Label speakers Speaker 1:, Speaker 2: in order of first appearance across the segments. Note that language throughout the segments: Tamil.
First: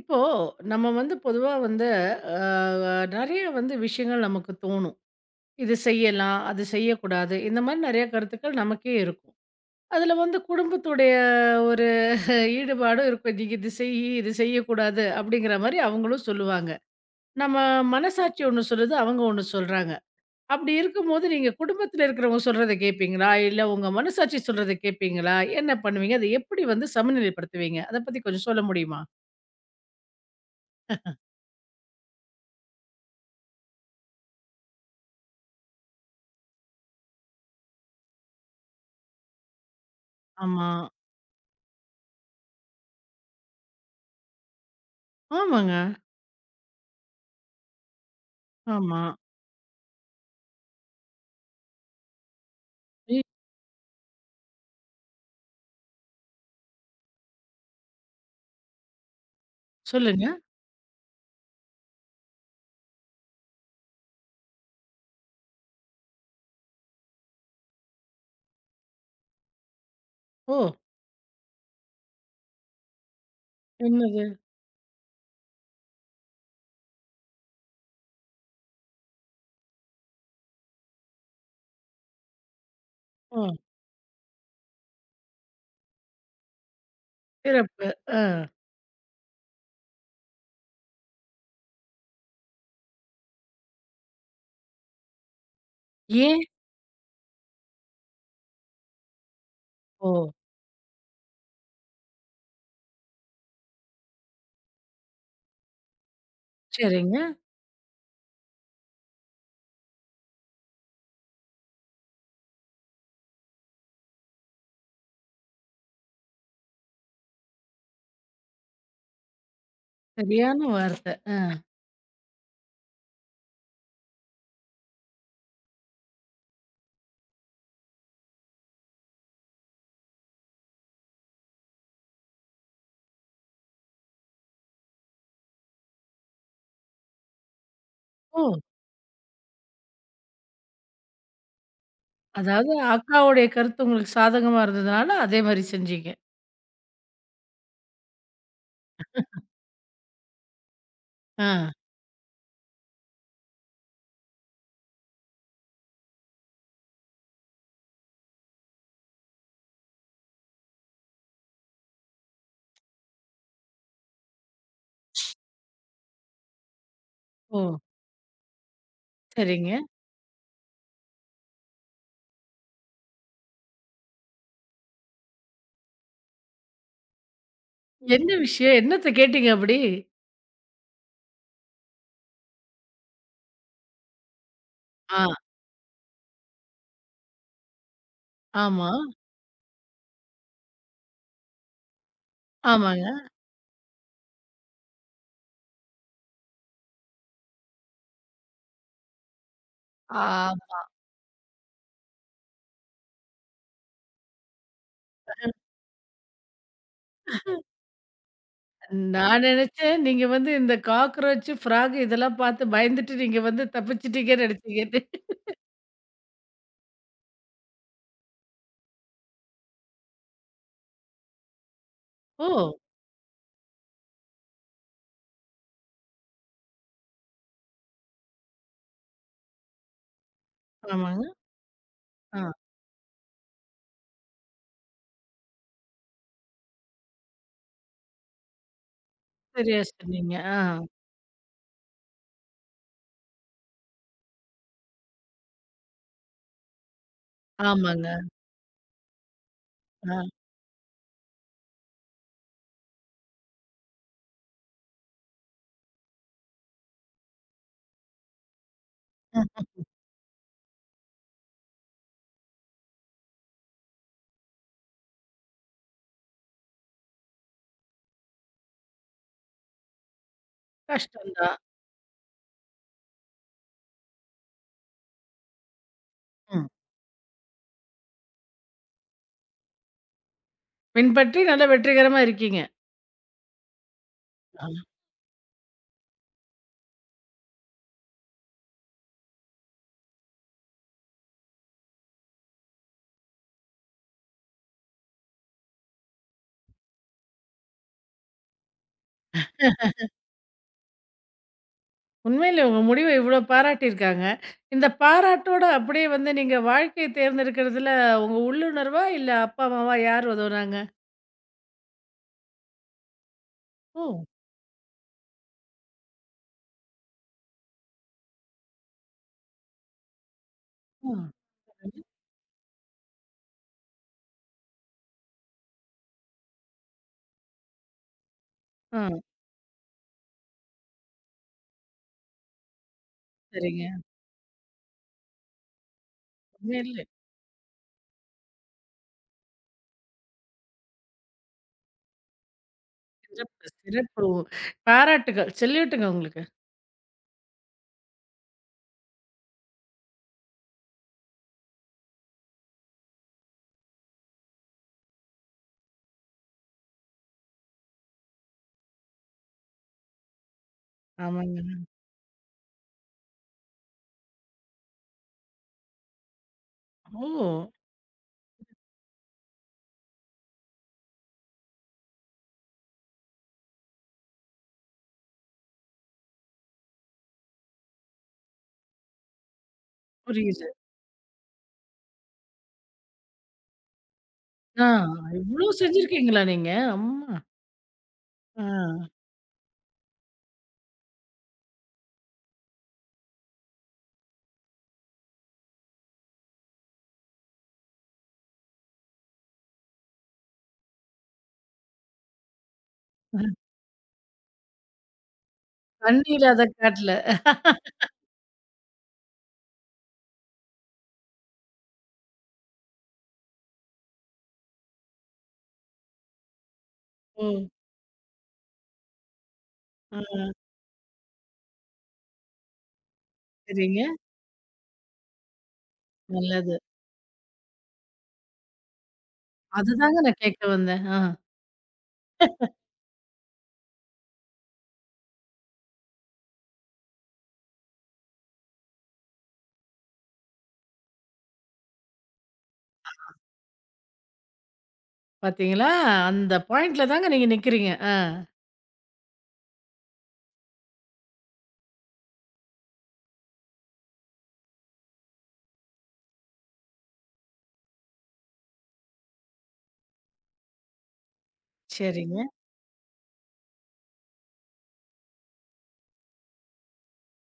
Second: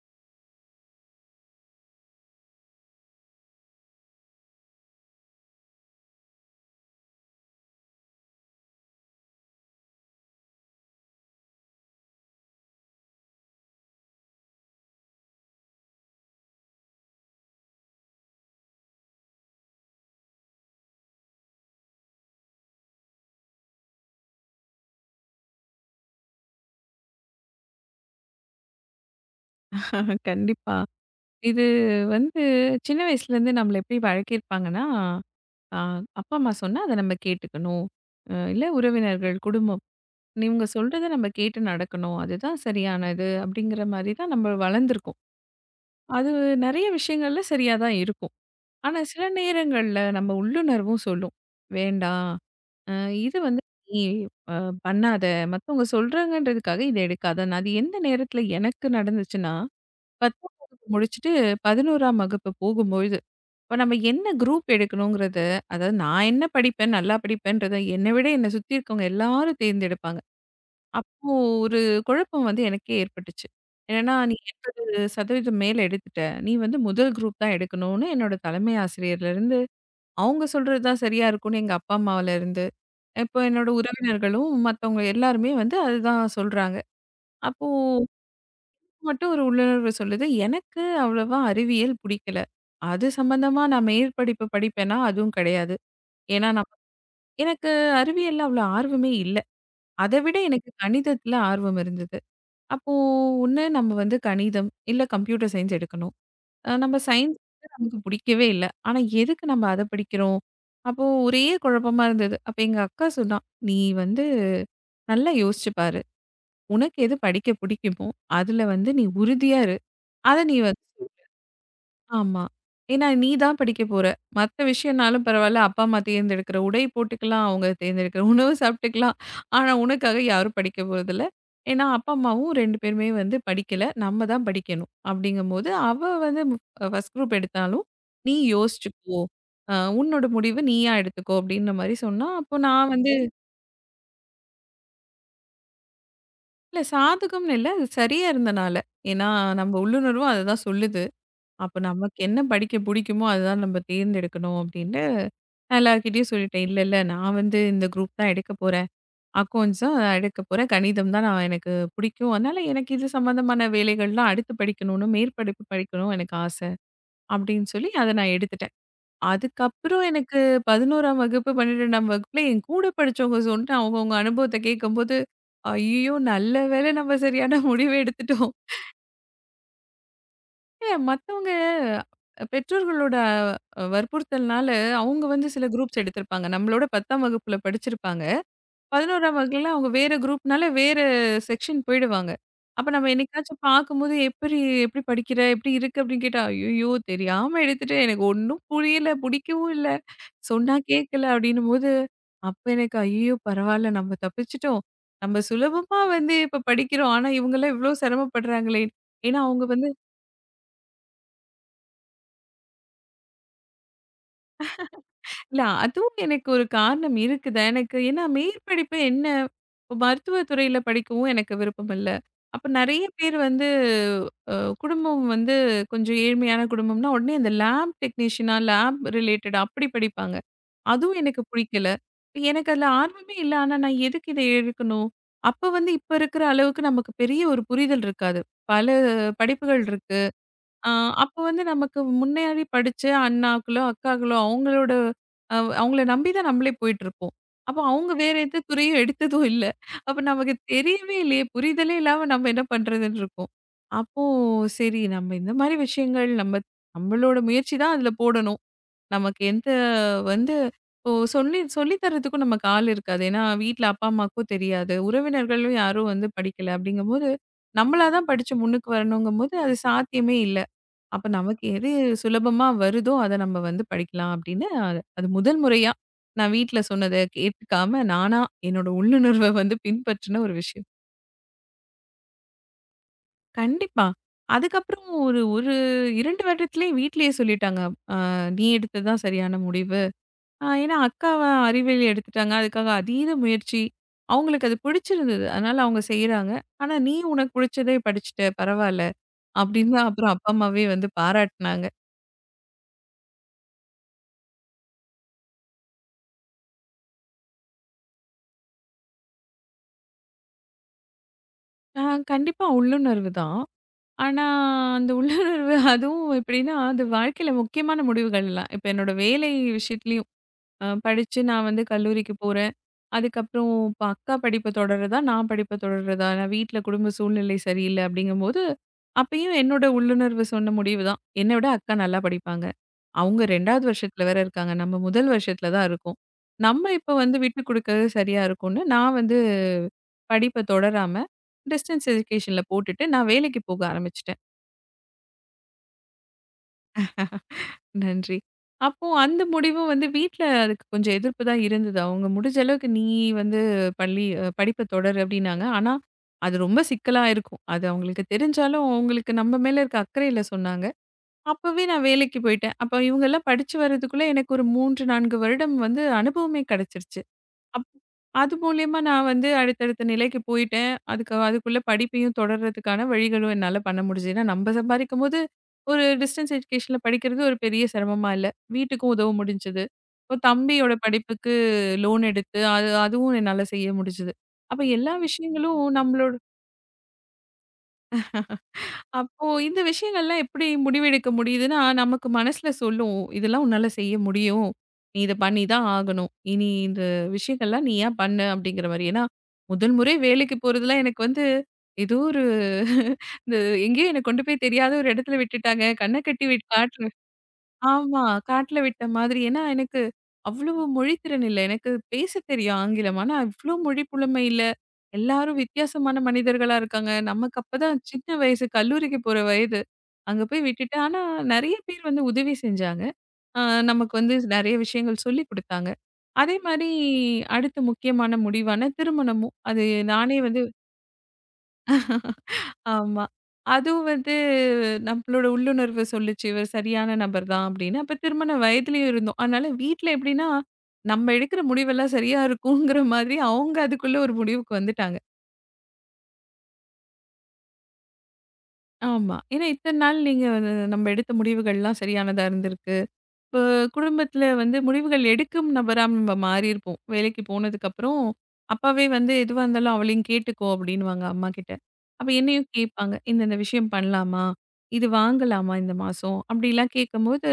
Speaker 1: இப்போ நம்ம வந்து பொதுவா வந்து நிறைய வந்து விஷயங்கள் நமக்கு தோணும். இது செய்யலாம், அது செய்யக்கூடாது. இந்த மாதிரி நிறைய கருத்துக்கள் நமக்கே இருக்கும். அதுல வந்து குடும்பத்துடைய ஒரு ஈடுபாடும் இருக்கும். நீங்க இது செய், இது செய்யக்கூடாது அப்படிங்கிற மாதிரி அவங்களும் சொல்லுவாங்க. நம்ம மனசாட்சி ஒண்ணு சொல்லுது, அவங்க ஒண்ணு சொல்றாங்க. அப்படி இருக்கும்போது நீங்க குடும்பத்துல இருக்கிறவங்க சொல்றத கேட்பீங்களா? இல்ல உங்க மனசாட்சி சொல்றத கேட்பீங்களா? என்ன பண்ணுவீங்க? அதை எப்படி வந்து சமநிலைப்படுத்துவீங்க? அத பத்தி கொஞ்சம் சொல்ல முடியுமா?
Speaker 2: ஆஹா, கண்டிப்பா. இது வந்து சின்ன வயசுலேருந்து நம்மள எப்படி வழக்கியிருப்பாங்கன்னா, அ அப்பா, அம்மா சொன்னா அத நம்ம கேட்டுக்கணும். இல்ல உறவினர்கள், குடும்பம் இவங்க
Speaker 1: ஆமா.
Speaker 2: சொல்றத நம்ம கேட்டு நடக்கணும். அதுதான் சரியானது அப்படிங்கிற மாரி தான் நம்ம வளர்ந்துருக்கோம்.
Speaker 1: ஆமாங்க.
Speaker 2: அது நெறைய விஷயங்கள்ல சரியா தான் இருக்கும். ஆனா,
Speaker 1: ஆமா.
Speaker 2: சில நேரங்கள்ல நம்ம உள்ளுணர்வும் சொல்லும். வேண்டாம், அ
Speaker 1: ஐயோ!
Speaker 2: இது வந்து நீ அ பண்ணாத, மத்தவங்க சொல்றாங்கன்றதுக்காக இத எடுக்காதன்னு. அது எந்த நேரத்தில எனக்கு நடந்துச்சுன்னா,
Speaker 1: சொல்லுங்க.
Speaker 2: 10ஆம் வகுப்பு முடிச்சுட்டு 11ஆம் வகுப்பு போகும்பொழுது, இப்ப நம்ம என்ன குரூப் எடுக்கணுங்கிறத, அதாவது நான் என்ன படிப்பேன், நல்லா படிப்பேன்றத என்னை விட என்னை சுத்தி இருக்கவங்க எல்லாரும் தேர்ந்தெடுப்பாங்க.
Speaker 1: ஓ!
Speaker 2: அப்போ ஒரு குழப்பம் வந்து எனக்கே ஏற்பட்டுச்சு. ஏன்னா,
Speaker 1: என்னது?
Speaker 2: "நீ 80% மேல எடுத்துட்ட. நீ வந்து முதல் குரூப் தான் எடுக்கணும்னு" என்னோட தலைமை ஆசிரியர்லேருந்து, அவங்க சொல்றது தான் சரியா இருக்கும்னு எங்க அப்பா, அம்மாவுலேருந்து, இப்போ
Speaker 1: ஓ!
Speaker 2: என்னோட உறவினர்களும் மத்தவங்க எல்லாருமே வந்து அதுதான் சொல்றாங்க. அப்போ
Speaker 1: சிறப்பு. ஆ.
Speaker 2: மட்டும் ஒரு உள்ளுணர்வு சொல்லுது. எனக்கு அவ்வளவா அறிவியல் புடிக்கல. அது சம்மந்தமா நான் மேற்படிப்பு படிப்பேன்னா, அதுவும் கிடையாது.
Speaker 1: ஏன்?
Speaker 2: ஏன்னா நான் எனக்கு அறிவியல்ல அவ்வளோ ஆர்வமே இல்ல.
Speaker 1: ஓ!
Speaker 2: அத விட எனக்கு கணிதத்தில ஆர்வம் இருந்தது. அப்போ ஒண்ணு நம்ம வந்து கணிதம், இல்ல கம்ப்யூட்டர் சயன்ஸ் எடுக்கணும். நம்ம
Speaker 1: சரிங்க.
Speaker 2: சயன்ஸ் வந்து நமக்கு பிடிக்கவே இல்ல. ஆனா எதுக்கு நம்ம அத படிக்கிறோம்? அப்போ ஒரே குழப்பமா இருந்தது. அப்ப எங்க அக்கா சொன்னா, "நீ வந்து நல்லா யோசிச்சு பாரு. உனக்கு எது படிக்க பிடிக்குமோ, அதுல வந்து நீ உறுதியா இரு. அத நீ
Speaker 1: சரியான
Speaker 2: வந்து"
Speaker 1: வார்த்தை. ஆ.
Speaker 2: ஆமா. ஏன்னா நீ தான் படிக்க போற. மத்த விஷயம்னாலும் பரவால்ல. அப்பா, அம்மா தேர்ந்தெடுக்கிற உடை போட்டுக்கலாம். அவங்க தேர்ந்தெடுக்கிற உணவு சாப்பிட்டுக்கலாம். ஆனா உனக்காக யாரும் படிக்க போறதில்ல. ஏன்னா அப்பா, அம்மாவும் 2 பேருமே வந்து படிக்கல. நம்ம தான் படிக்கணும். அப்படிங்கும்போது அவ வந்து ஃபர்ஸ்ட் குரூப் எடுத்தாலும், "நீ
Speaker 1: ஓ!
Speaker 2: யோசிச்சுக்கோ. அ உன்னோட முடிவு நீயா எடுத்துக்கோ" அப்படின்ற மாரி சொன்னா, அப்போ
Speaker 1: அதாவது
Speaker 2: நான் வந்து
Speaker 1: அக்காவுடைய கருத்து உங்களுக்கு சாதகமா இருந்ததுனால, அதே மாரி செஞ்சீங்க.
Speaker 2: இல்ல சாதகம்னு இல்ல. அது சரியா இருந்தனால. ஏன்னா நம்ம உள்ளுணர்வும் அததான் சொல்லுது.
Speaker 1: ஆ.
Speaker 2: அப்ப நமக்கு என்ன படிக்க புடிக்குமோ, அதுதான் நம்ம தேர்ந்தெடுக்கணும் அப்படின்னு. நான் எல்லார்கிட்டயும் சொல்லிட்டேன். "இல்ல, இல்ல நான் வந்து இந்த குரூப் தான் எடுக்க போறேன். அக்கவுண்ட்ஸ் தான் எடுக்க போறேன். கணிதம் தான் நான் எனக்கு பிடிக்கும். அதனால எனக்கு இது சம்மந்தமான வேலைகள்லாம் அடுத்து படிக்கணும்னு, மேற்படிப்பு படிக்கணும் எனக்கு ஆசை."
Speaker 1: ஓ!
Speaker 2: அப்படின்னு சொல்லி அத நான் எடுத்துட்டேன்.
Speaker 1: சரிங்க.
Speaker 2: அதுக்கப்புறம் எனக்கு 11ஆம் வகுப்பு, 12ஆம் வகுப்புல என் கூட படிச்சவங்க சொன்ன அவங்கவங்க அனுபவத்த கேட்கும்போது, ஐயய்யோ! நல்ல வேளை நம்ம சரியான முடிவு
Speaker 1: என்ன
Speaker 2: எடுத்துட்டோம்.
Speaker 1: விஷயம்? என்னத்த கேட்டீங்க அப்படி?
Speaker 2: மத்தவங்க பெற்றோர்களோட வற்புறுத்தல்னால
Speaker 1: ஆ.
Speaker 2: அவங்க வந்து சில குரூப்ஸ் எடுத்திருப்பாங்க. நம்மளோட 10ஆம் வகுப்புல படிச்சிருப்பாங்க.
Speaker 1: ஆமா.
Speaker 2: 11ஆம் வகுப்புல அவங்க வேற குரூப்னால வேற செக்ஷன் போயிடுவாங்க. அப்ப நம்ம
Speaker 1: ஆமாங்க.
Speaker 2: என்னைக்காச்சும் பார்க்கும்போது எப்படி எப்படி படிக்கிற? எப்படி இருக்கு? அப்படின்னு கேட்டா, "ஐயய்யோ! தெரியாம எடுத்துட்டேன். எனக்கு ஒண்ணும் புரியல. பிடிக்கவும் இல்ல.
Speaker 1: ஆ,
Speaker 2: சொன்னா கேட்கல." அப்படின்னும்போது, அப்ப எனக்கு ஐயய்யோ! பரவால்ல நம்ம தப்பிச்சுட்டோம். நம்ம சுலபமா வந்து இப்ப படிக்கிறோம். ஆனா இவங்கலாம் இவ்ளோ சிரமப்படுறாங்களே! ஏன்னா
Speaker 1: நான்
Speaker 2: அவங்க வந்து
Speaker 1: நெனச்சேன், நீங்க வந்து இந்த காக்ரோச், ஃப்ராக் இதெல்லாம் பார்த்து பயந்துட்டு நீங்க வந்து தப்பிச்சுட்டீங்கன்னு நெனச்சீங்கன்னு.
Speaker 2: இல்ல அதுவும் எனக்கு ஒரு காரணம் இருக்குது. எனக்கு ஏன்னா மேற்படிப்பு என்ன இப்ப மருத்துவத் துறையில படிக்கவும் எனக்கு விருப்பம் இல்ல.
Speaker 1: ஓ!
Speaker 2: அப்ப நெறைய பேர் வந்து அ குடும்பம் வந்து கொஞ்சம் ஏழ்மையான குடும்பம்னா, உடனே அந்த லேப் டெக்னீஷியனா, லேப் ரிலேட்டடா அப்படி படிப்பாங்க. அதுவும்
Speaker 1: ஆமாங்க.
Speaker 2: எனக்கு புடிக்கல.
Speaker 1: ஆ.
Speaker 2: எனக்கு அதுல ஆர்வமே இல்ல. ஆனா நான் எதுக்கு இத எடுக்கணும்? அப்ப வந்து இப்ப இருக்கிற அளவுக்கு நமக்கு பெரிய ஒரு புரிதல் இருக்காது. பல
Speaker 1: சரியா
Speaker 2: படிப்புகள் இருக்கு.
Speaker 1: சொன்னீங்க. ஆ.
Speaker 2: ஆ அப்போ வந்து நமக்கு முன்னாடி படிச்ச அண்ணாக்களோ, அக்காக்களோ அவங்களோட அவங்கள நம்பி தான் நம்மளே போயிட்டுருப்போம். அப்போ
Speaker 1: ஆமாங்க.
Speaker 2: அவங்க வேற எந்த துறையும் எடுத்ததும் இல்ல. அப்ப நமக்கு தெரியவே இல்லையே! புரிதலே இல்லாம நம்ம என்ன பண்றதுன்னு இருக்கும். அப்போ சரி நம்ம இந்த மாரி விஷயங்கள் நம்ம நம்மளோட முயற்சி தான் அதில போடணும். நமக்கு
Speaker 1: ஆ.
Speaker 2: எந்த வந்து இப்போ சொல்லி சொல்லி தர்றதுக்கும் நமக்கு ஆள் இருக்காது. ஏன்னா வீட்ல அப்பா, அம்மாவுக்கும் தெரியாது. உறவினர்களும் யாரும் வந்து படிக்கல. அப்படிங்கும்போது, நம்மளா தான் படிச்சு முன்னுக்கு வரணுங்கும்போது அது சாத்தியமே இல்ல. அப்ப
Speaker 1: கஷ்டம் தான்.
Speaker 2: நமக்கு எது சுலபமா வருதோ அத நம்ம வந்து படிக்கலாம் அப்படின்னு, அது அது முதல் முறையா நான்
Speaker 1: ம்.
Speaker 2: வீட்ல சொன்னத கேட்காம நானா என்னோட உள்ளுணர்வ வந்து பின்பற்றின ஒரு விஷயம்.
Speaker 1: பின்பற்றி நல்லா வெற்றிகரமா இருக்கீங்க.
Speaker 2: கண்டிப்பா.
Speaker 1: ஆ.
Speaker 2: அதுக்கப்புறம் ஒரு ஒரு 2 வருடத்திலேயே வீட்லயே சொல்லிட்டாங்க. "அ நீ எடுத்தது தான் சரியான முடிவு." ஏன்னா அக்காவ அறிவியல் எடுத்துட்டாங்க. அதுக்காக அதீத முயற்சி. அவங்களுக்கு அது பிடிச்சிருந்தது. அதனால அவங்க செய்றாங்க. ஆனா நீ உனக்கு பிடிச்சதே படிச்சுட்ட பரவால்ல. அப்படின்னு தான் அப்புறம் அப்பா, அம்மாவே வந்து பாராட்டுனாங்க.
Speaker 1: உண்மையிலே உங்க முடிவ இவ்ளோ பாராட்டியிருக்காங்க. இந்த பாராட்டோட அப்படியே வந்து நீங்க வாழ்க்கைய தேர்ந்தெடுக்கிறதுல உங்க உள்ளுணர்வா, இல்ல அப்பா, அம்மாவா யார் உதவுனாங்க?
Speaker 2: அ கண்டிப்பா உள்ளுணர்வு தான்.
Speaker 1: ஓ!
Speaker 2: ஆனா, அந்த உள்ளுணர்வு அதுவும் எப்படின்னா, அது வாழ்க்கையில முக்கியமான முடிவுகள்லாம். இப்ப என்னோட வேலை விஷயத்துலயும்,
Speaker 1: ம்.
Speaker 2: படிச்சு நான் வந்து
Speaker 1: சரிங்க.
Speaker 2: கல்லூரிக்கு போறேன். அதுக்கப்புறம் இப்ப அக்கா படிப்ப தொடருதா, நான் படிப்ப தொடருதா, நான் வீட்ல குடும்ப சூழ்நிலை சரியில்ல அப்படிங்கும்போது,
Speaker 1: ஆ,
Speaker 2: அப்பயும் என்னோட உள்ளுணர்வு சொன்ன முடிவு தான். என்ன விட அக்கா நல்லா படிப்பாங்க. அவங்க 2வது
Speaker 1: சரிங்க.
Speaker 2: வருஷத்துல வேற இருக்காங்க. நம்ம முதல் வருஷத்துல தான் இருக்கோம். நம்ம
Speaker 1: உண்மையிலே
Speaker 2: இப்ப வந்து விட்டு குடுக்கறது சரியா இருக்கும்னு, நான் வந்து படிப்ப தொடராம டிஸ்டன்ஸ் எஜுகேஷன்ல போட்டுட்டு நான் வேலைக்கு
Speaker 1: சிறப்பு,
Speaker 2: போக
Speaker 1: சிறப்பு.
Speaker 2: ஆரம்பிச்சுட்டேன்.
Speaker 1: பாராட்டுகள். செல்யூட்டுங்க உங்களுக்கு.
Speaker 2: நன்றி. அப்போ அந்த முடிவும் வந்து வீட்ல அதுக்கு கொஞ்சம் எதிர்ப்பு தான் இருந்தது. அவங்க முடிஞ்ச அளவுக்கு நீ வந்து பள்ளி படிப்ப தொடரு அப்டின்னாங்க. ஆனா, அது ரொம்ப சிக்கலா இருக்கும். அது அவங்களுக்கு தெரிஞ்சாலும், அவங்களுக்கு நம்ம மேல இருக்க அக்கறையில சொன்னாங்க.
Speaker 1: ஆமாங்க.
Speaker 2: அப்பவே நான் வேலைக்கு போயிட்டேன். அப்ப இவங்கலாம் படிச்சு வர்றதுக்குள்ள எனக்கு ஒரு 3, 4 வருடம் வந்து அனுபவமே கிடைச்சிருச்சு.
Speaker 1: ஓ!
Speaker 2: அப் அது மூலியமா நான் வந்து அடுத்தடுத்த நிலைக்கு போயிட்டேன். அதுக்கு அதுக்குள்ள படிப்பையும் தொடர்றதுக்கான வழிகளும் என்னால பண்ண முடிஞ்சது. ஏன்னா நம்ம சம்பாதிக்கும்போது, ஒரு டிஸ்டன்ஸ் எஜுகேஷன்ல படிக்கிறது ஒரு பெரிய சிரமமா இல்ல. வீட்டுக்கும் உதவ முடிஞ்சது. இப்போ
Speaker 1: புரியுது.
Speaker 2: தம்பியோட படிப்புக்கு லோன் எடுத்து, அது அதுவும் என்னால செய்ய முடிஞ்சது. அப்ப
Speaker 1: ஆ,
Speaker 2: எல்லா
Speaker 1: இவ்ளோ
Speaker 2: விஷயங்களும் நம்மளோட
Speaker 1: செஞ்சிருக்கீங்களா நீங்க? அம்மா! ஆ.
Speaker 2: அப்போ இந்த விஷயங்கள்லாம் எப்படி முடிவெடுக்க முடியுதுன்னா, நமக்கு மனசுல சொல்லும். இதெல்லாம் உன்னால செய்ய முடியும். நீ இத பண்ணி தான் ஆகணும். இனி இந்த விஷயங்கள்லாம் நீயா பண்ணு அப்படிங்கிற மாரி. ஏன்னா, முதல் முறை வேலைக்கு போறதெல்லாம் எனக்கு வந்து ஏதோ ஒரு
Speaker 1: அ.
Speaker 2: இந்த எங்கேயோ என்ன கொண்டு போய் தெரியாத ஒரு இடத்துல விட்டுட்டாங்க. கண்ண
Speaker 1: தண்ணி
Speaker 2: கட்டி
Speaker 1: இல்லாத
Speaker 2: காட்டுற
Speaker 1: காட்டுல.
Speaker 2: ஆமா. காட்டுல விட்ட மாதிரி. ஏன்னா, எனக்கு அவ்வளவு மொழித்திறன் இல்ல. எனக்கு பேசத் தெரியும் ஆங்கிலம். ஆனா, இவ்ளோ மொழி புலமை இல்ல. எல்லாரும் வித்தியாசமான மனிதர்களா இருக்காங்க. நமக்கு
Speaker 1: ஓ!
Speaker 2: அப்பதான் சின்ன வயசு, கல்லூரிக்கு போற வயது.
Speaker 1: ஆ,
Speaker 2: அங்க போய் விட்டுட்டு ஆனா, நெறைய பேர் வந்து உதவி செஞ்சாங்க. அ
Speaker 1: சரிங்க.
Speaker 2: நமக்கு வந்து நெறைய விஷயங்கள் சொல்லிக் குடுத்தாங்க. அதே
Speaker 1: நல்லது.
Speaker 2: மாரி அடுத்த முக்கியமான முடிவான திருமணமும். அது
Speaker 1: அதுதாங்க
Speaker 2: நானே
Speaker 1: நான்
Speaker 2: வந்து
Speaker 1: கேட்க வந்தேன். ஆ,
Speaker 2: ஆமா. அதுவும் வந்து நம்மளோட உள்ளுணர்வு சொல்லுச்சு, இவர் சரியான நபர் தான் அப்படின்னு. அப்ப திருமண வயதிலயும் இருந்தோம். அதனால வீட்ல எப்படின்னா, நம்ம எடுக்கிற முடிவெல்லாம் சரியா இருக்குங்கிற மாதிரி அவங்க அதுக்குள்ள ஒரு முடிவுக்கு வந்துட்டாங்க.
Speaker 1: பார்த்தீங்களா? அந்த பாயிண்ட்ல தாங்க நீங்க நிக்கிறீங்க. ஆ,
Speaker 2: ஆமா. ஏன்னா இத்தன நாள் நீங்க வந்து நம்ம எடுத்த முடிவுகள்லாம் சரியானதா இருந்திருக்கு. இப்போ குடும்பத்துல வந்து முடிவுகள் எடுக்கும் நபரா நம்ம மாறி இருப்போம். வேலைக்கு போனதுக்கு அப்புறம், அப்பாவே வந்து எதுவா இருந்தாலும் அவளையும் கேட்டுக்கோ அப்படின்னுவாங்க அம்மா கிட்ட. அப்ப
Speaker 1: சரிங்க.
Speaker 2: என்னையும் கேட்பாங்க. இந்த இந்த விஷயம் பண்ணலாமா? இது வாங்கலாமா இந்த மாசம்? அப்படிலாம் கேட்கும்போது,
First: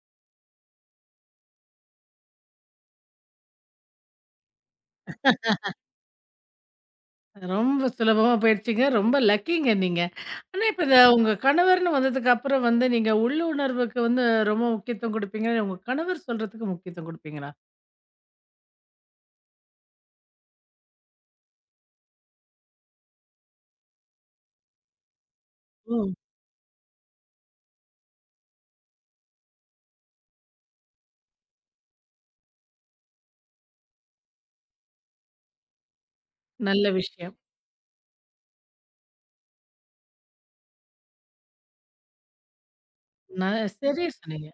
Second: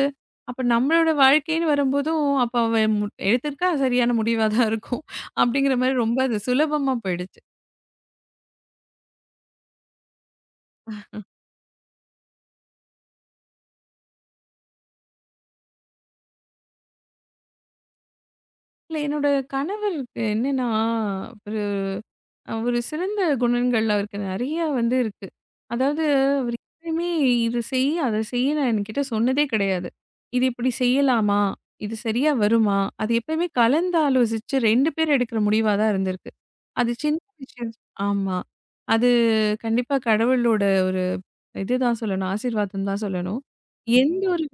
Speaker 2: அப்ப நம்மளோட வாழ்க்கைன்னு வரும்போதும், அப்ப அவ மு எடுத்திருக்கா சரியான முடிவா தான் இருக்கும். அப்படிங்கிற மாரி ரொம்ப அது சுலபமா போயிடுச்சு.
Speaker 1: ரொம்ப சுலபமா போயிடுச்சுங்க. ரொம்ப லக்கிங்க நீங்க. ஆனா இப்ப இந்த உங்க கணவர்ன்னு வந்ததுக்கு அப்புறம் வந்து நீங்க உள்ளுணர்வுக்கு வந்து ரொம்ப முக்கியத்துவம் குடுப்பீங்க. உங்க கணவர் சொல்றதுக்கு முக்கியத்துவம் குடுப்பீங்களா?
Speaker 2: இல்ல என்னோட கணவருக்கு என்னன்னா ஒரு சிறந்த குணங்கள் அவருக்கு நிறைய வந்து இருக்கு.
Speaker 1: ஓ!
Speaker 2: அதாவது அவரு எப்பயுமே "இது செய், அத செய்ன்னு" என்கிட்ட சொன்னதே கிடையாது. "இது இப்படி செய்யலாமா? இது சரியா வருமா?" அது எப்பயுமே கலந்து ஆலோசிச்சு 2 பேர் எடுக்கிற முடிவா தான் இருந்திருக்கு.
Speaker 1: நல்ல
Speaker 2: அது சின்ன
Speaker 1: விஷயம்.
Speaker 2: விஷயம் ஆமா. அது கண்டிப்பா கடவுளோட ஒரு இதுதான் சொல்லணும். ஆசீர்வாதம் தான் சொல்லணும்.
Speaker 1: ந சரியா
Speaker 2: எந்த ஒரு
Speaker 1: சொன்னீங்க.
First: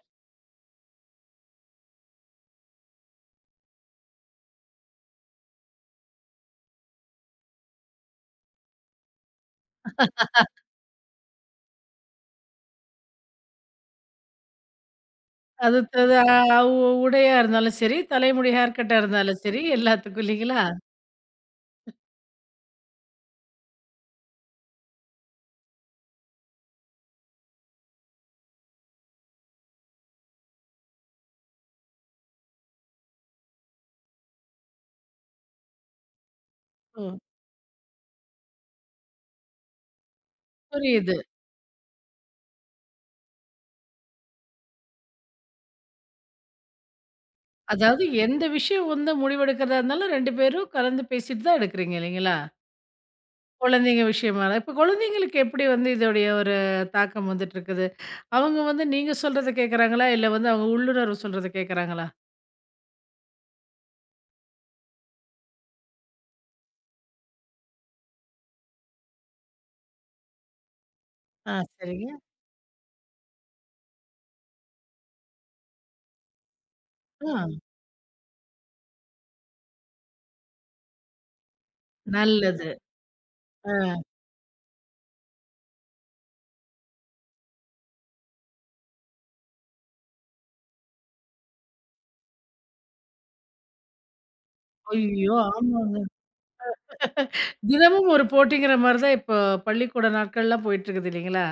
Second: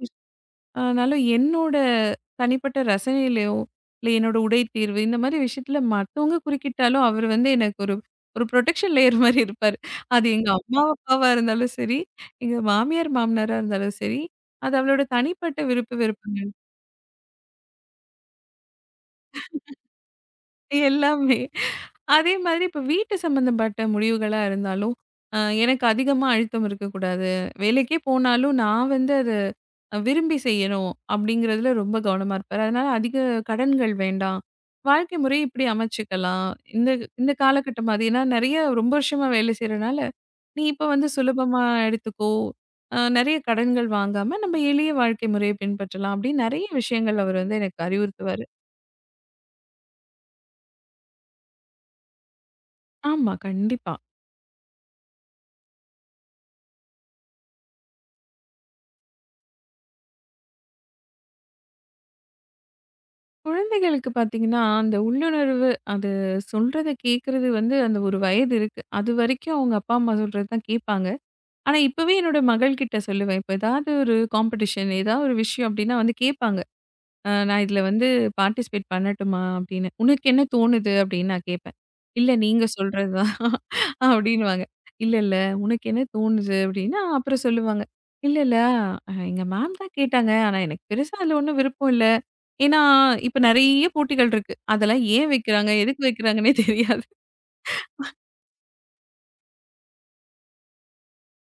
Speaker 2: ஆனாலும் என்னோட தனிப்பட்ட ரசனையிலயோ, இல்ல என்னோட உடை தேர்வு இந்த மாரி விஷயத்துல மத்தவங்க குறுக்கிட்டாலும், அவரு வந்து எனக்கு ஒரு ஒரு புரொடெக்ஷன் லேயர் மாரி இருப்பாரு. அது எங்க அம்மா, அப்பாவா இருந்தாலும் சரி, எங்க மாமியார், மாமனாரா இருந்தாலும் சரி, அது அவளோட தனிப்பட்ட
Speaker 1: அது
Speaker 2: விருப்பு
Speaker 1: அது
Speaker 2: வெறுப்பு
Speaker 1: அ உடையா இருந்தாலும் சரி, தலைமுடி ஹேர் கட்டா இருந்தாலும் சரி எல்லாத்துக்கும் இல்லீங்களா?
Speaker 2: எல்லாமே. அதே மாதிரி இப்ப வீட்டு சம்மந்தப்பட்ட முடிவுகளா இருந்தாலும், அ எனக்கு அதிகமா அழுத்தம் இருக்கக்கூடாது. வேலைக்கே போனாலும் நான் வந்து அத விரும்பி செய்யணும் அப்படிங்கிறதுல ரொம்ப கவனமா இருப்பாரு. அதனால அதிக கடன்கள் வேண்டாம். வாழ்க்கை முறை இப்படி அமைச்சுக்கலாம். இந்த
Speaker 1: ஓ!
Speaker 2: இந்த காலகட்டம் அது. ஏன்னா நெறைய ரொம்ப வருஷமா வேலை செய்றனால, நீ இப்ப வந்து
Speaker 1: புரியுது.
Speaker 2: சுலபமா எடுத்துக்கோ. நெறைய கடன்கள் வாங்காம நம்ம எளிய வாழ்க்கை முறைய பின்பற்றலாம் அப்படின்னு நெறைய விஷயங்கள் அவர் வந்து எனக்கு
Speaker 1: அதாவது
Speaker 2: அறிவுறுத்துவாரு.
Speaker 1: எந்த விஷயம் வந்து முடிவெடுக்கிறதா இருந்தாலும் 2 பேரும் கலந்து பேசிட்டு தான் எடுக்கிறீங்க இல்லைங்களா?
Speaker 2: ஆமா, கண்டிப்பா.
Speaker 1: குழந்தைங்க விஷயமா தான். இப்ப குழந்தைங்களுக்கு எப்படி வந்து இதோடைய ஒரு தாக்கம் வந்துட்டு இருக்குது? அவங்க வந்து நீங்க சொல்றத கேட்கறாங்களா? இல்ல வந்து அவங்க உள்ளுணர்வு சொல்றத கேட்கறாங்களா?
Speaker 2: குழந்தைகளுக்கு பார்த்தீங்கன்னா, அந்த உள்ளுணர்வு அது சொல்றத கேட்கறது வந்து அந்த ஒரு வயது இருக்கு. அதுவரைக்கும் அவங்க அப்பா, அம்மா சொல்றது தான் கேட்பாங்க.
Speaker 1: ஆ,
Speaker 2: ஆனா,
Speaker 1: சரிங்க.
Speaker 2: இப்பவே என்னோட மகள்கிட்ட சொல்லுவேன். இப்ப ஏதாவது ஒரு காம்படிஷன், ஏதாவது ஒரு விஷயம் அப்டின்னா வந்து கேட்பாங்க. நான்
Speaker 1: ஆ,
Speaker 2: இதில வந்து பார்ட்டிசிபேட் பண்ணட்டுமா? அப்படின்னு. "உனக்கு என்ன தோணுது?" அப்படின்னு நான் கேட்பேன். "இல்ல நீங்க
Speaker 1: நல்லது.
Speaker 2: சொல்றது தான்"
Speaker 1: ஆ,
Speaker 2: அப்படின்னுவாங்க. "இல்ல, இல்ல உனக்கு என்ன தோணுது?" அப்படின்னா அப்புறம் சொல்லுவாங்க. "இல்ல, இல்ல எங்க மேம் தான் கேட்டாங்க. ஆனா எனக்கு பெருசா அதில ஒண்ணும் விருப்பம் இல்ல. ஏன்னா, இப்ப நெறைய போட்டிகள் இருக்கு. அதெல்லாம் ஏன்
Speaker 1: ஐயோ!
Speaker 2: வைக்கிறாங்க? எதுக்கு
Speaker 1: ஆமாங்க.
Speaker 2: வைக்கிறாங்கன்னே தெரியாது."
Speaker 1: தினமும் ஒரு போட்டிங்கிற மாரி தான் இப்போ பள்ளிக்கூட நாட்கள்லாம் போயிட்டு இருக்குது இல்லைங்களா?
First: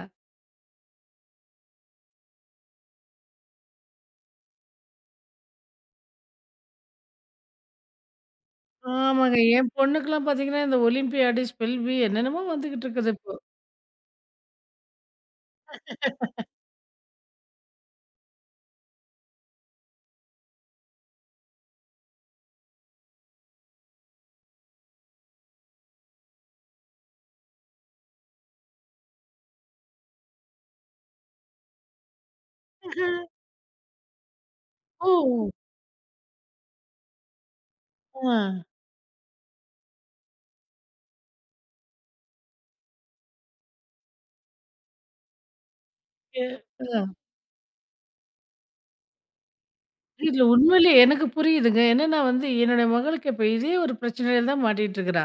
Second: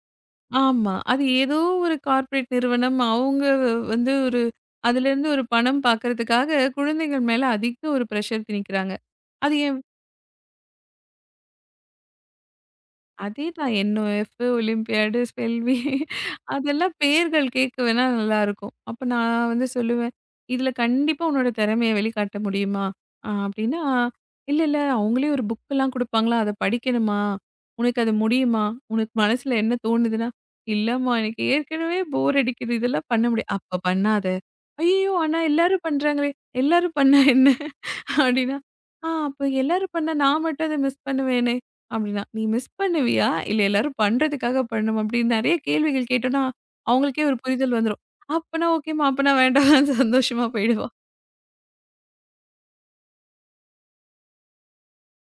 Speaker 2: ஆமா. அது ஏதோ ஒரு கார்ப்பரேட் நிறுவனம் அவங்க வந்து ஒரு அதிலேருந்து ஒரு பணம் பார்க்கறதுக்காக குழந்தைகள் மேல அதிக ஒரு பிரஷர் திணிக்கிறாங்க.
Speaker 1: ஆமாங்க.
Speaker 2: அது
Speaker 1: என்
Speaker 2: என்
Speaker 1: பொண்ணுக்கெல்லாம் பார்த்தீங்கன்னா, இந்த ஒலிம்பியாடு, ஸ்பெல் பி என்னென்னமோ வந்துகிட்டு இருக்குது இப்போ.
Speaker 2: அதேதான். என்ஓஎஃப், ஒலிம்பியாடு, ஸ்பெல்வி அதெல்லாம் பேர்கள் கேட்க வேணா நல்லாருக்கும். அப்ப நான் வந்து சொல்லுவேன், "இதுல கண்டிப்பா உன்னோட திறமைய வெளிக்காட்ட முடியுமா?" அப்படின்னா, "இல்ல, இல்ல அவங்களே ஒரு புக்கெல்லாம் குடுப்பாங்களா, அத படிக்கணுமா? உனக்கு அது முடியுமா? உனக்கு மனசுல என்ன தோணுதுன்னா?" "இல்லம்மா எனக்கு ஏற்கனவே போர் அடிக்குது. இதெல்லாம் பண்ண முடியாது." "அப்ப பண்ணாத." "ஐயய்யோ! ஆனா
Speaker 1: ஓ!
Speaker 2: எல்லாரும் பண்றாங்களே." "எல்லாரும் பண்ணா என்ன?"
Speaker 1: ஆ.
Speaker 2: அப்டின்னா, ஆ அப்ப எல்லாரும் பண்ணா நான் மட்டும் அத மிஸ் பண்ணுவேனே! அப்டின்னா, நீ மிஸ் பண்ணுவியா? இல்ல எல்லாரும் பண்றதுக்காக பண்ணுமா? அப்டின்னு நெறைய கேள்விகள் கேட்டோன்னா,
Speaker 1: எ அதான்.
Speaker 2: அவங்களுக்கே ஒரு புரிதல் வந்துரும். அப்பன்னா ஓகேம்மா, அப்பன்னா வேண்டாம்ன்னு
Speaker 1: இல்ல
Speaker 2: சந்தோஷமா போயிடுவா.
Speaker 1: உண்மையிலே எனக்கு புரியுதுங்க. என்னன்னா வந்து என்னுடைய மகளுக்கு இப்ப இதே ஒரு பிரச்சனையில தான் மாட்டிட்டு இருக்கிறா.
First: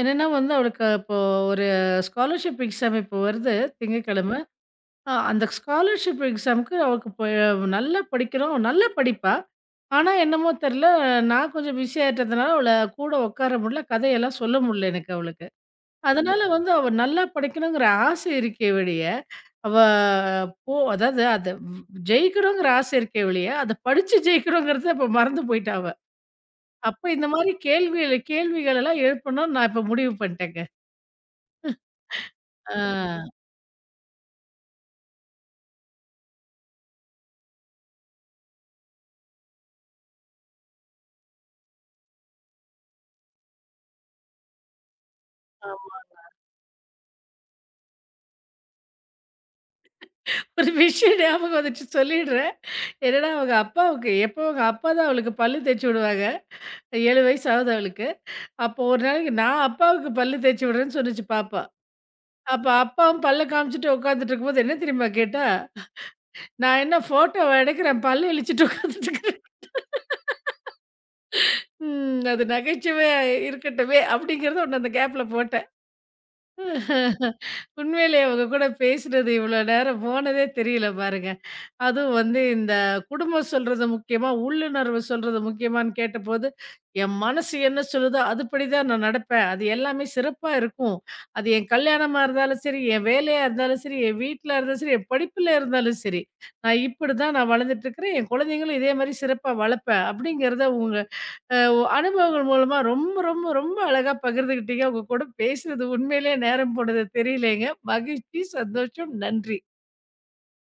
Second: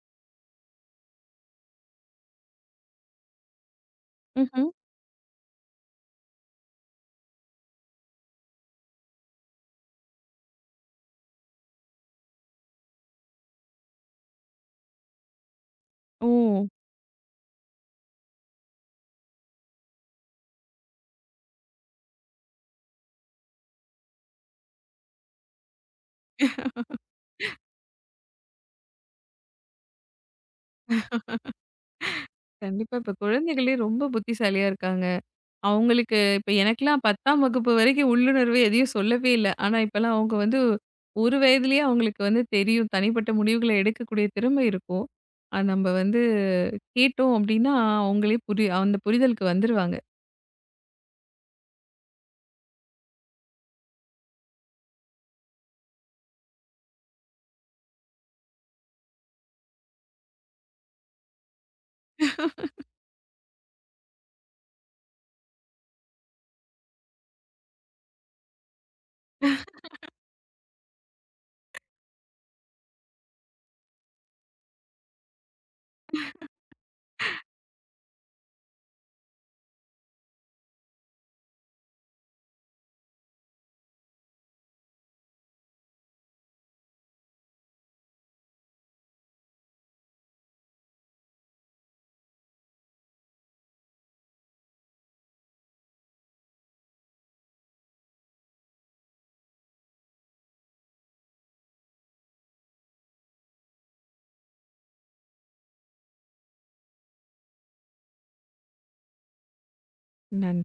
Speaker 1: என்னன்னா வந்து அவளுக்கு இப்போ ஒரு ஸ்காலர்ஷிப் எக்ஸாம் இப்போ வருது திங்கட்கிழமை.
Speaker 2: ம்ஹ்ம்.
Speaker 1: அ அந்த ஸ்காலர்ஷிப் எக்ஸாம்க்கு அவளுக்கு இப்ப நல்லா படிக்கிறோம். நல்லா படிப்பா. ஆனா என்னமோ தெரியல, நான் கொஞ்சம் பிஸி ஆயிட்டதுனால அவள கூட உட்கார முடியல. கதையெல்லாம் சொல்ல முடியல எனக்கு அவளுக்கு.
Speaker 2: ஓ!
Speaker 1: அதனால வந்து அவ நல்லா படிக்கணுங்கிற ஆசை இருக்கே ஒழிய, அவ அதாவது அத ஜெயிக்கணுங்கிற ஆசை இருக்கே ஒழிய, அத படிச்சு ஜெயிக்கணுங்கிறத இப்ப மறந்து போயிட்டா அவ. அப்ப இந்த மாரி கேள்விகள் எல்லாம் எழுப்பணும்னு நான் இப்ப முடிவு பண்ணிட்டேங்க. ஆ.
Speaker 2: கண்டிப்பா. இப்ப குழந்தைகளே ரொம்ப புத்திசாலியா இருக்காங்க. அவங்களுக்கு இப்ப எனக்கெல்லாம் 10ஆம் வகுப்பு வரைக்கும் உள்ளுணர்வு எதையும் சொல்லவே இல்ல. ஆனா, இப்பலாம் அவங்க வந்து 1 வயதிலேயே அவங்களுக்கு வந்து தெரியும். தனிப்பட்ட முடிவுகள எடுக்கக்கூடிய திறமை இருக்கும். நம்ப
Speaker 1: ஆமா.
Speaker 2: வந்து கேட்டோம் அப்டின்னா, அவங்களே அந்த புரிதலுக்கு வந்துருவாங்க.
Speaker 1: ஒரு விஷயம் ஞாபகம் வந்துச்சு சொல்லிடுறேன். என்னன்னா அவங்க அப்பாவுக்கு எப்பவும் அவங்க அப்பா தான் அவளுக்கு பல்லு தேய்ச்சு விடுவாங்க. 7 வயசு ஆகுது அவளுக்கு. அப்போ ஒரு நாளைக்கு நான் அப்பாவுக்கு பல்லு தேய்ச்சு விடுறேன்னு சொன்னுச்சு பாப்பா. அப்ப அப்பாவும் பல்ல காமிச்சுட்டு உட்காந்துட்டு இருக்கும்போது என்ன தெரியுமா கேட்டா? நான் என்ன ஃபோட்டோவ எடுக்கிறேன். பல்ல இளிச்சுட்டு உட்காந்துட்டு இருக்கிறேன். ம். அது நகைச்சுவையா இருக்கட்டுமே! அப்படிங்கிறத ஒண்ணு அந்த கேப்ல போட்டேன். உண்மையிலேயே உங்க கூட பேசினது இவ்வளோ நேரம் போனதே தெரியல பாருங்க. அதுவும் வந்து இந்த குடும்பம் சொல்றது முக்கியமா, உள்ளுணர்வு சொல்றது முக்கியமான்னு கேட்டபோது, என் மனசு என்ன சொல்லுதோ அதுபடிதான் நான் நடப்பேன். அது எல்லாமே சிறப்பா இருக்கும். அது என் கல்யாணமா இருந்தாலும் சரி, என் வேலையா இருந்தாலும் சரி, என் வீட்ல இருந்தாலும் சரி, என் படிப்புல இருந்தாலும் சரி, நான் இப்படிதான் வளர்ந்துட்டுருக்கிறேன். என் குழந்தைங்களும் இதே மாரி சிறப்பா வளர்ப்பேன். அப்படிங்கிறத உங்க அ அனுபவங்கள் மூலமா ரொம்ப, ரொம்ப, ரொம்ப அழகா பகிர்ந்துக்கிட்டீங்க. உங்க கூட பேசுனது உண்மையிலேயே நேரம் போனது தெரியலேங்க. மகிழ்ச்சி, சந்தோஷம். நன்றி.
Speaker 2: நன்